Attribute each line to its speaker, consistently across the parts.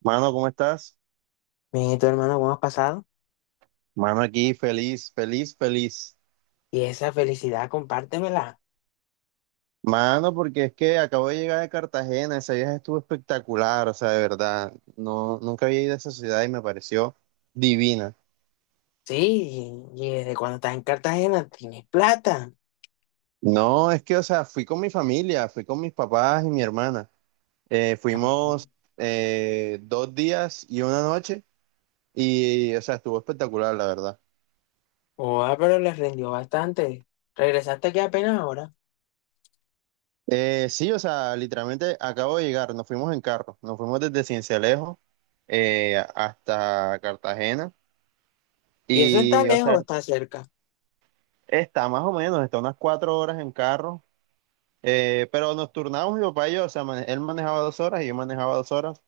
Speaker 1: Mano, ¿cómo estás?
Speaker 2: Mijito hermano, ¿cómo has pasado?
Speaker 1: Mano, aquí feliz, feliz, feliz.
Speaker 2: Y esa felicidad, compártemela.
Speaker 1: Mano, porque es que acabo de llegar de Cartagena, ese viaje estuvo espectacular, o sea, de verdad, no, nunca había ido a esa ciudad y me pareció divina.
Speaker 2: Sí, y desde cuando estás en Cartagena tienes plata.
Speaker 1: No, es que, o sea, fui con mi familia, fui con mis papás y mi hermana.
Speaker 2: Ah.
Speaker 1: Fuimos 2 días y una noche y, o sea, estuvo espectacular, la verdad.
Speaker 2: Oa, pero les rindió bastante. Regresaste aquí apenas ahora.
Speaker 1: Sí, o sea, literalmente acabo de llegar, nos fuimos en carro, nos fuimos desde Cincelejo hasta Cartagena
Speaker 2: Y eso está
Speaker 1: y, o sea,
Speaker 2: lejos, está cerca.
Speaker 1: está más o menos, está unas 4 horas en carro, pero nos turnamos mi papá y yo, o sea, él manejaba 2 horas y yo manejaba 2 horas,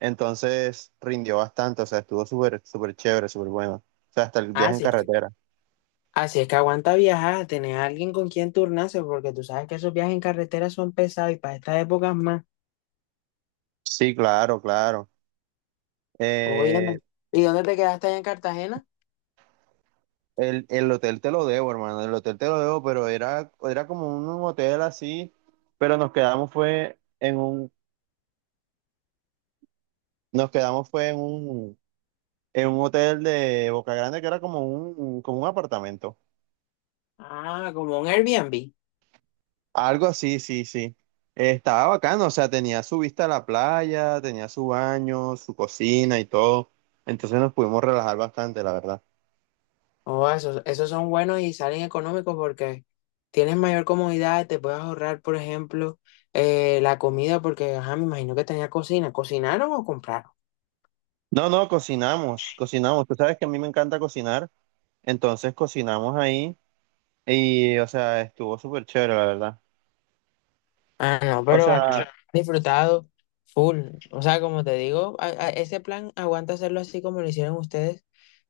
Speaker 1: entonces rindió bastante, o sea, estuvo súper, súper chévere, súper bueno, o sea, hasta el viaje en
Speaker 2: Así que,
Speaker 1: carretera.
Speaker 2: así es que aguanta viajar, tener a alguien con quien turnarse, porque tú sabes que esos viajes en carretera son pesados y para estas épocas más.
Speaker 1: Sí, claro, claro. Eh,
Speaker 2: Óyeme. ¿Y dónde te quedaste allá en Cartagena?
Speaker 1: El hotel te lo debo, hermano, el hotel te lo debo, pero era, era como un hotel así, pero nos quedamos fue en un, nos quedamos fue en un hotel de Boca Grande que era como un apartamento,
Speaker 2: Ah, como un Airbnb.
Speaker 1: algo así, sí, sí. Estaba bacano, o sea, tenía su vista a la playa, tenía su baño, su cocina y todo, entonces nos pudimos relajar bastante, la verdad.
Speaker 2: Oh, esos, esos son buenos y salen económicos porque tienes mayor comodidad, te puedes ahorrar, por ejemplo, la comida, porque, ajá, me imagino que tenía cocina. ¿Cocinaron o compraron?
Speaker 1: No, no, cocinamos, cocinamos, tú sabes que a mí me encanta cocinar, entonces cocinamos ahí. Y, o sea, estuvo súper chévere, la verdad.
Speaker 2: Ah, no,
Speaker 1: O
Speaker 2: pero aquí
Speaker 1: sea,
Speaker 2: he disfrutado full. O sea, como te digo, ese plan aguanta hacerlo así como lo hicieron ustedes,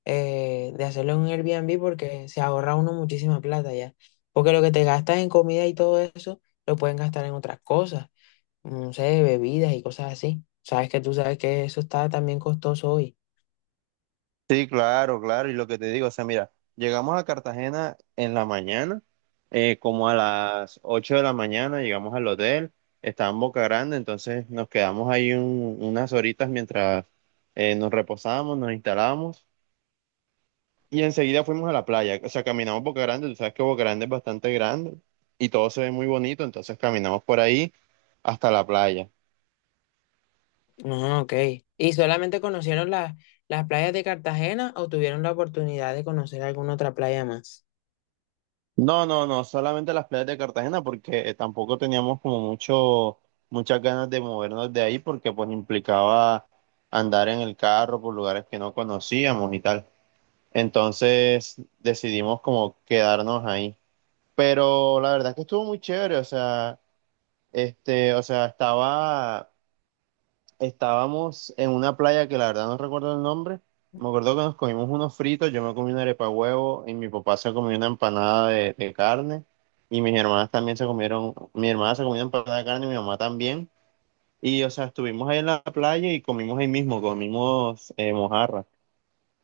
Speaker 2: de hacerlo en un Airbnb porque se ahorra uno muchísima plata ya. Porque lo que te gastas en comida y todo eso, lo pueden gastar en otras cosas. No sé, bebidas y cosas así. Sabes que tú sabes que eso está también costoso hoy.
Speaker 1: sí, claro, claro. Y lo que te digo, o sea, mira, llegamos a Cartagena en la mañana, como a las 8 de la mañana, llegamos al hotel, estaba en Boca Grande, entonces nos quedamos ahí unas horitas mientras nos reposábamos, nos instalábamos y enseguida fuimos a la playa. O sea, caminamos Boca Grande, tú sabes que Boca Grande es bastante grande y todo se ve muy bonito, entonces caminamos por ahí hasta la playa.
Speaker 2: Ah, ok. ¿Y solamente conocieron las playas de Cartagena o tuvieron la oportunidad de conocer alguna otra playa más?
Speaker 1: No, no, no, solamente las playas de Cartagena porque tampoco teníamos como muchas ganas de movernos de ahí porque pues implicaba andar en el carro por lugares que no conocíamos y tal. Entonces decidimos como quedarnos ahí. Pero la verdad es que estuvo muy chévere, o sea, este, o sea, estaba Estábamos en una playa que la verdad no recuerdo el nombre. Me acuerdo que nos comimos unos fritos, yo me comí una arepa de huevo y mi papá se comió una empanada de carne y mis hermanas también se comieron, mi hermana se comió una empanada de carne y mi mamá también. Y o sea, estuvimos ahí en la playa y comimos ahí mismo, comimos mojarra.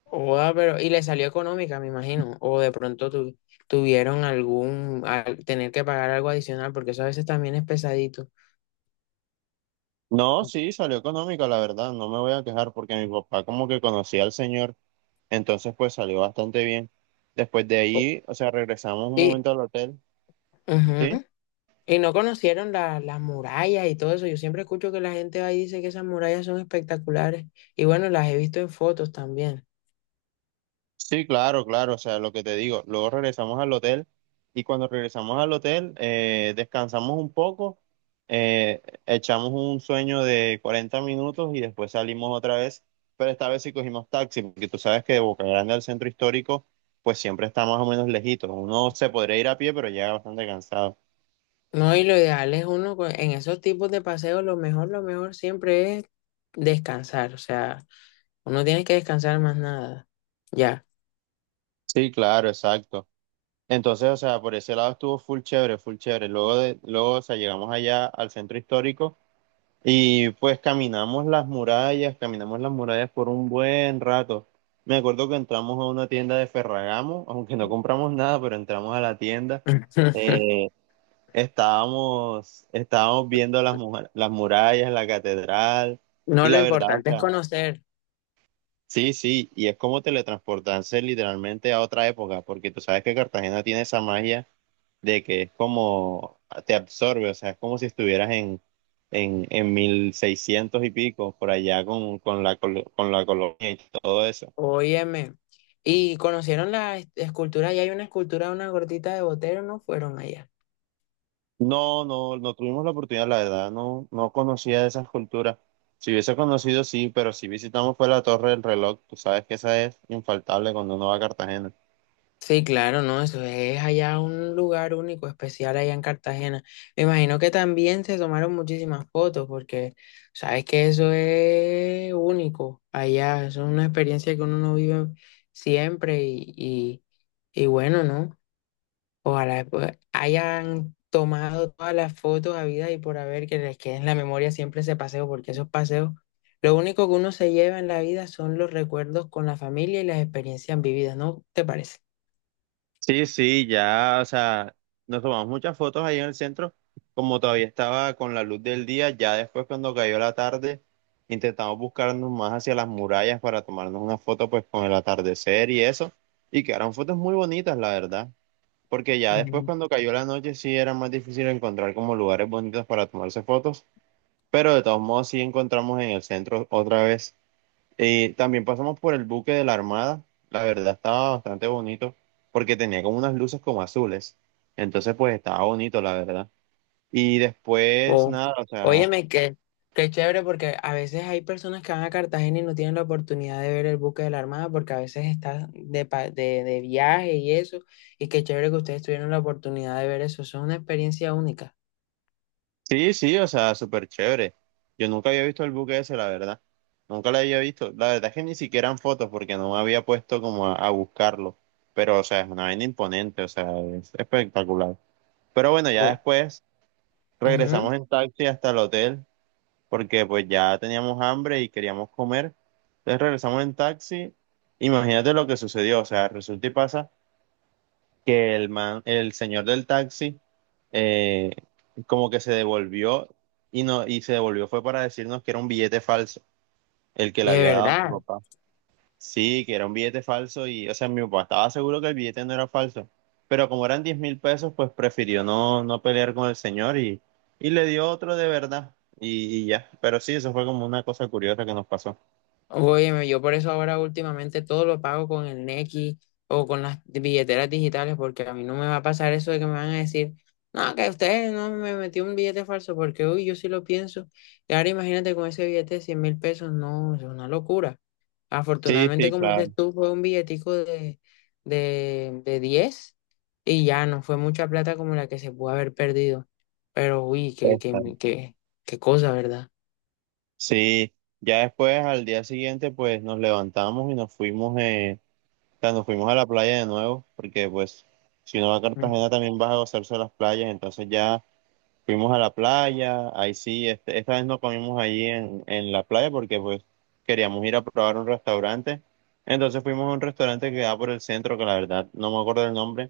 Speaker 2: Oa, pero, y le salió económica, me imagino. O de pronto tuvieron algún, tener que pagar algo adicional, porque eso a veces también es pesadito.
Speaker 1: No, sí, salió económica, la verdad, no me voy a quejar porque mi papá como que conocía al señor, entonces pues salió bastante bien. Después de
Speaker 2: O-
Speaker 1: ahí, o sea, regresamos un
Speaker 2: y,
Speaker 1: momento al hotel, ¿sí?
Speaker 2: ujú. Y no conocieron las murallas y todo eso. Yo siempre escucho que la gente va y dice que esas murallas son espectaculares. Y bueno, las he visto en fotos también.
Speaker 1: Sí, claro, claro, o sea, lo que te digo, luego regresamos al hotel y cuando regresamos al hotel descansamos un poco, echamos un sueño de 40 minutos y después salimos otra vez, pero esta vez sí cogimos taxi, porque tú sabes que de Boca Grande al centro histórico pues siempre está más o menos lejito, uno se podría ir a pie pero llega bastante cansado.
Speaker 2: No, y lo ideal es uno en esos tipos de paseos, lo mejor siempre es descansar. O sea, uno tiene que descansar más nada. Ya.
Speaker 1: Sí, claro, exacto. Entonces, o sea, por ese lado estuvo full chévere, full chévere. Luego de, luego, o sea, llegamos allá al centro histórico, y pues caminamos las murallas por un buen rato. Me acuerdo que entramos a una tienda de Ferragamo, aunque no compramos nada, pero entramos a la tienda. Eh, estábamos, estábamos viendo las, las murallas, la catedral,
Speaker 2: No,
Speaker 1: y
Speaker 2: lo
Speaker 1: la verdad, o
Speaker 2: importante es
Speaker 1: sea,
Speaker 2: conocer.
Speaker 1: sí, sí, y es como teletransportarse literalmente a otra época, porque tú sabes que Cartagena tiene esa magia de que es como te absorbe, o sea, es como si estuvieras en, en 1600 y pico, por allá con la, con la colonia y todo eso.
Speaker 2: Óyeme. Y conocieron la escultura, y hay una escultura de una gordita de Botero, ¿no fueron allá?
Speaker 1: No, no, no tuvimos la oportunidad, la verdad, no, no conocía esas culturas. Si hubiese conocido, sí, pero si visitamos fue la Torre del Reloj, tú sabes que esa es infaltable cuando uno va a Cartagena.
Speaker 2: Sí, claro, ¿no? Eso es allá un lugar único, especial allá en Cartagena. Me imagino que también se tomaron muchísimas fotos porque sabes que eso es único allá, eso es una experiencia que uno no vive siempre y bueno, ¿no? Ojalá pues, hayan tomado todas las fotos habidas y por haber que les quede en la memoria siempre ese paseo porque esos paseos, lo único que uno se lleva en la vida son los recuerdos con la familia y las experiencias vividas, ¿no te parece?
Speaker 1: Sí, sí, ya, o sea, nos tomamos muchas fotos ahí en el centro, como todavía estaba con la luz del día, ya después cuando cayó la tarde, intentamos buscarnos más hacia las murallas para tomarnos una foto pues con el atardecer y eso, y quedaron fotos muy bonitas, la verdad, porque ya después cuando cayó la noche sí era más difícil encontrar como lugares bonitos para tomarse fotos, pero de todos modos sí encontramos en el centro otra vez. También pasamos por el buque de la Armada. La verdad estaba bastante bonito porque tenía como unas luces como azules. Entonces, pues estaba bonito, la verdad. Y después,
Speaker 2: Oh,
Speaker 1: nada, o sea,
Speaker 2: óyeme, qué chévere porque a veces hay personas que van a Cartagena y no tienen la oportunidad de ver el buque de la Armada porque a veces está de viaje y eso. Y qué chévere que ustedes tuvieron la oportunidad de ver eso. Eso es una experiencia única.
Speaker 1: sí, sí, o sea, súper chévere. Yo nunca había visto el buque ese, la verdad. Nunca lo había visto. La verdad es que ni siquiera en fotos porque no me había puesto como a buscarlo. Pero, o sea, es una vaina imponente, o sea, es espectacular. Pero bueno, ya
Speaker 2: Oh,
Speaker 1: después
Speaker 2: ujú,
Speaker 1: regresamos en taxi hasta el hotel porque pues ya teníamos hambre y queríamos comer. Entonces regresamos en taxi. Imagínate lo que sucedió. O sea, resulta y pasa que el man, el señor del taxi, eh, como que se devolvió y no, y se devolvió fue para decirnos que era un billete falso, el que le
Speaker 2: de
Speaker 1: había dado mi
Speaker 2: verdad.
Speaker 1: papá. Sí, que era un billete falso y, o sea, mi papá estaba seguro que el billete no era falso, pero como eran 10.000 pesos, pues prefirió no pelear con el señor y, le dio otro de verdad y ya, pero sí, eso fue como una cosa curiosa que nos pasó.
Speaker 2: Óyeme, yo por eso ahora últimamente todo lo pago con el Nequi o con las billeteras digitales, porque a mí no me va a pasar eso de que me van a decir, no, que usted no me metió un billete falso, porque uy, yo sí lo pienso. Y ahora imagínate con ese billete de 100 mil pesos, no, es una locura.
Speaker 1: Sí,
Speaker 2: Afortunadamente,
Speaker 1: sí,
Speaker 2: como
Speaker 1: claro.
Speaker 2: dices tú, fue un billetico de 10 y ya no fue mucha plata como la que se pudo haber perdido. Pero uy,
Speaker 1: Esta.
Speaker 2: qué cosa, ¿verdad?
Speaker 1: Sí, ya después al día siguiente pues nos levantamos y nos fuimos, o sea, nos fuimos a la playa de nuevo, porque pues si uno va a
Speaker 2: Mm.
Speaker 1: Cartagena también vas a gozarse de las playas, entonces ya fuimos a la playa, ahí sí, este, esta vez no comimos allí en la playa porque pues queríamos ir a probar un restaurante. Entonces fuimos a un restaurante que queda por el centro, que la verdad no me acuerdo el nombre,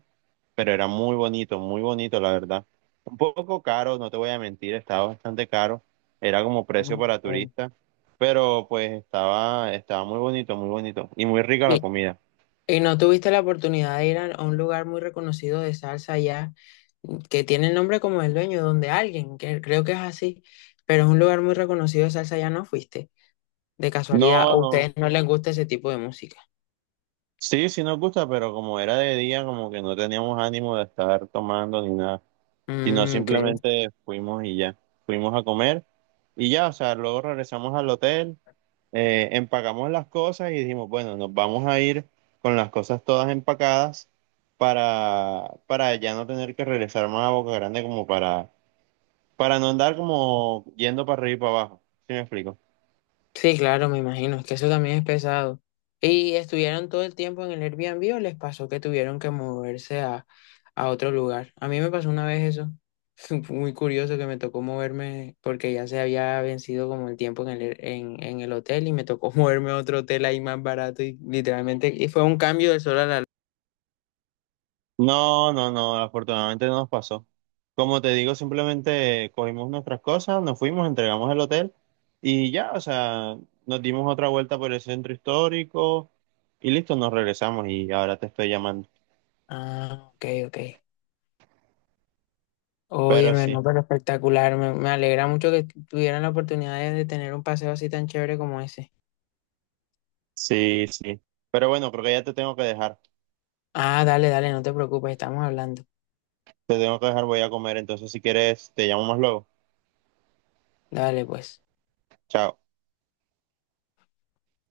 Speaker 1: pero era muy bonito, la verdad. Un poco caro, no te voy a mentir, estaba bastante caro, era como precio para
Speaker 2: Mm.
Speaker 1: turista, pero pues estaba, estaba muy bonito y muy rica la comida.
Speaker 2: ¿Y no tuviste la oportunidad de ir a un lugar muy reconocido de salsa allá, mm, que tiene el nombre como el dueño, donde alguien, que creo que es así, pero es un lugar muy reconocido de salsa, ya no fuiste, de casualidad, o
Speaker 1: No,
Speaker 2: a
Speaker 1: no,
Speaker 2: ustedes no les gusta ese tipo de música?
Speaker 1: sí, sí nos gusta, pero como era de día, como que no teníamos ánimo de estar tomando ni nada. Sino
Speaker 2: Mm, ok.
Speaker 1: simplemente fuimos y ya, fuimos a comer y ya, o sea, luego regresamos al hotel, empacamos las cosas y dijimos, bueno, nos vamos a ir con las cosas todas empacadas para ya no tener que regresar más a Boca Grande como para no andar como yendo para arriba y para abajo, ¿sí me explico?
Speaker 2: Sí, claro, me imagino, es que eso también es pesado. ¿Y estuvieron todo el tiempo en el Airbnb o les pasó que tuvieron que moverse a otro lugar? A mí me pasó una vez eso. Fue muy curioso que me tocó moverme porque ya se había vencido como el tiempo en el, en el hotel y me tocó moverme a otro hotel ahí más barato y literalmente y fue un cambio del sol a la...
Speaker 1: No, no, no, afortunadamente no nos pasó. Como te digo, simplemente cogimos nuestras cosas, nos fuimos, entregamos el hotel y ya, o sea, nos dimos otra vuelta por el centro histórico y listo, nos regresamos y ahora te estoy llamando.
Speaker 2: Ah, ok, ok.
Speaker 1: Pero
Speaker 2: Óyeme, no,
Speaker 1: sí,
Speaker 2: pero espectacular. Me alegra mucho que tuvieran la oportunidad de tener un paseo así tan chévere como ese.
Speaker 1: sí, sí. Pero bueno, creo que ya te tengo que dejar.
Speaker 2: Ah, dale, dale, no te preocupes, estamos hablando.
Speaker 1: Te tengo que dejar, voy a comer, entonces si quieres, te llamo más luego.
Speaker 2: Dale, pues.
Speaker 1: Chao.